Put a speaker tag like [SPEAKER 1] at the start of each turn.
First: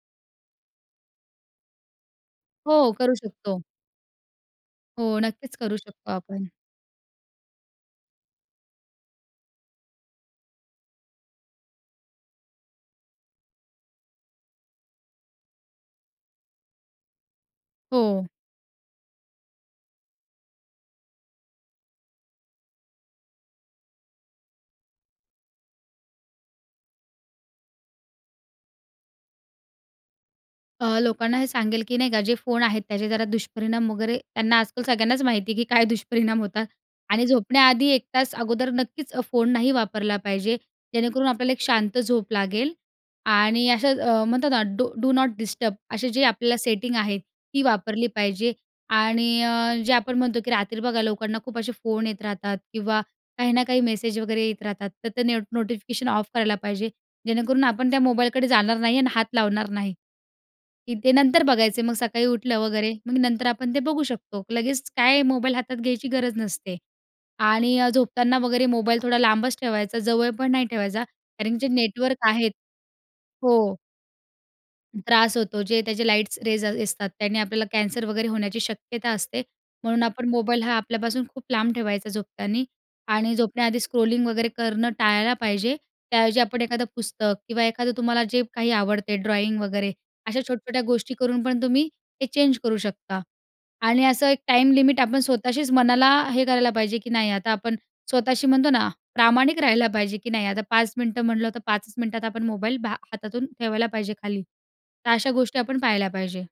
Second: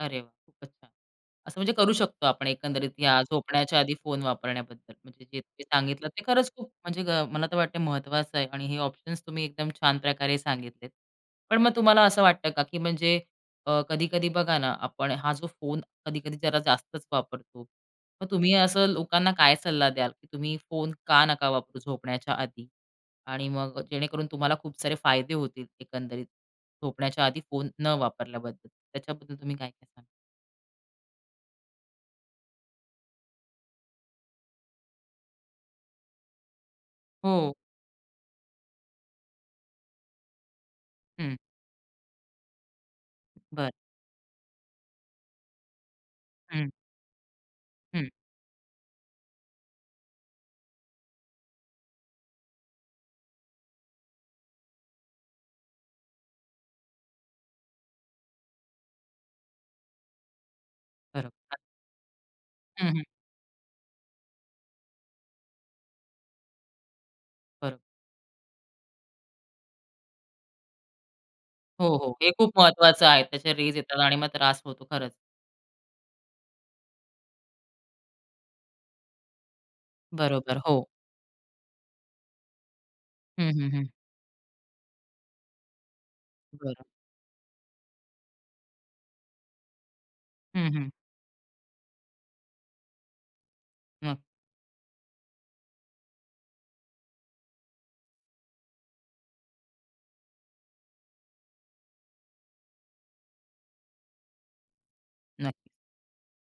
[SPEAKER 1] अरे, वाह! खूपच छान. असं म्हणजे करू शकतो आपण एकंदरीत
[SPEAKER 2] हो, करू
[SPEAKER 1] या
[SPEAKER 2] शकतो.
[SPEAKER 1] झोपण्याच्या आधी फोन वापरण्याबद्दल
[SPEAKER 2] हो,
[SPEAKER 1] म्हणजे जे
[SPEAKER 2] नक्कीच करू
[SPEAKER 1] सांगितलं,
[SPEAKER 2] शकतो
[SPEAKER 1] ते
[SPEAKER 2] आपण.
[SPEAKER 1] खरंच खूप म्हणजे मला तर वाटतं महत्त्वाचं आहे आणि हे ऑप्शन्स तुम्ही एकदम छान प्रकारे सांगितलेत. पण मग तुम्हाला असं वाटतं का, की म्हणजे अ, कधी-कधी बघा ना, आपण हा जो फोन कधी-कधी जरा जास्तच वापरतो. मग
[SPEAKER 2] हो.
[SPEAKER 1] तुम्ही असं लोकांना काय सल्ला द्याल, की तुम्ही फोन का नका वापरू झोपण्याच्या आधी आणि मग जेणेकरून तुम्हाला खूप सारे फायदे होतील एकंदरीत झोपण्याच्या आधी फोन न वापरल्याबद्दल. त्याच्याबद्दल तुम्ही काय काय सांगाल?
[SPEAKER 2] अ, लोकांना हे सांगेल की नाही का, जे फोन आहेत त्याचे जरा दुष्परिणाम वगैरे त्यांना आजकाल सगळ्यांनाच माहिती आहे, की काय दुष्परिणाम होतात आणि
[SPEAKER 1] हो.
[SPEAKER 2] झोपण्याआधी एक तास अगोदर नक्कीच फोन नाही वापरला पाहिजे, जेणेकरून
[SPEAKER 1] हं.
[SPEAKER 2] आपल्याला एक शांत झोप लागेल आणि
[SPEAKER 1] बरं.
[SPEAKER 2] असं अ, म्हणतात ना, डू डू नॉट डिस्टर्ब असे जे आपल्याला
[SPEAKER 1] हं.
[SPEAKER 2] सेटिंग आहे ती वापरली
[SPEAKER 1] हं.
[SPEAKER 2] पाहिजे आणि अ, जे आपण म्हणतो, की रात्री बघा लोकांना खूप असे फोन येत राहतात किंवा काही ना काही मेसेज वगैरे येत राहतात तर ते नेट नोटिफिकेशन ऑफ करायला पाहिजे, जेणेकरून आपण त्या मोबाईलकडे जाणार नाही आणि हात लावणार नाही, की ते नंतर
[SPEAKER 1] बरोबर.
[SPEAKER 2] बघायचे मग सकाळी उठलं
[SPEAKER 1] हं,
[SPEAKER 2] वगैरे
[SPEAKER 1] हं.
[SPEAKER 2] मग नंतर आपण ते बघू शकतो. लगेच काय मोबाईल हातात घ्यायची गरज नसते.
[SPEAKER 1] बरं.
[SPEAKER 2] आणि अ, झोपताना वगैरे मोबाईल थोडा लांबच ठेवायचा, जवळ पण नाही ठेवायचा कारण जे
[SPEAKER 1] हो, हो,
[SPEAKER 2] नेटवर्क
[SPEAKER 1] हे
[SPEAKER 2] आहेत
[SPEAKER 1] खूप महत्वाचं आहे. त्या
[SPEAKER 2] हो.
[SPEAKER 1] रेज येतात आणि मग त्रास होतो खरंच.
[SPEAKER 2] त्रास होतो. जे त्याचे लाईट्स रेज असतात, त्याने आपल्याला कॅन्सर वगैरे होण्याची शक्यता असते. म्हणून आपण
[SPEAKER 1] बरोबर,
[SPEAKER 2] मोबाईल हा
[SPEAKER 1] हो.
[SPEAKER 2] आपल्यापासून खूप लांब ठेवायचा झोपताना आणि
[SPEAKER 1] हं, हं,
[SPEAKER 2] झोपण्याआधी
[SPEAKER 1] हं.
[SPEAKER 2] स्क्रोलिंग वगैरे करणं टाळायला पाहिजे. त्याऐवजी आपण
[SPEAKER 1] बरोबर.
[SPEAKER 2] एखादं पुस्तक किंवा एखादं तुम्हाला जे काही आवडते ड्रॉईंग वगैरे अशा
[SPEAKER 1] हं,
[SPEAKER 2] छोट्या-छोट्या
[SPEAKER 1] हं.
[SPEAKER 2] गोष्टी करून पण तुम्ही ते चेंज करू शकता आणि
[SPEAKER 1] नक्क
[SPEAKER 2] असं एक टाईम लिमिट आपण स्वतःशीच मनाला हे करायला पाहिजे, की नाही आता आपण स्वतःशी म्हणतो ना, प्रामाणिक राहायला पाहिजे, की नाही आता 5 मिनिटं म्हटलं तर 5चं मिनिटात आपण मोबाईल हातातून ठेवायला पाहिजे खाली. तर अशा गोष्टी
[SPEAKER 1] नक्की.
[SPEAKER 2] आपण पाळायला पाहिजे.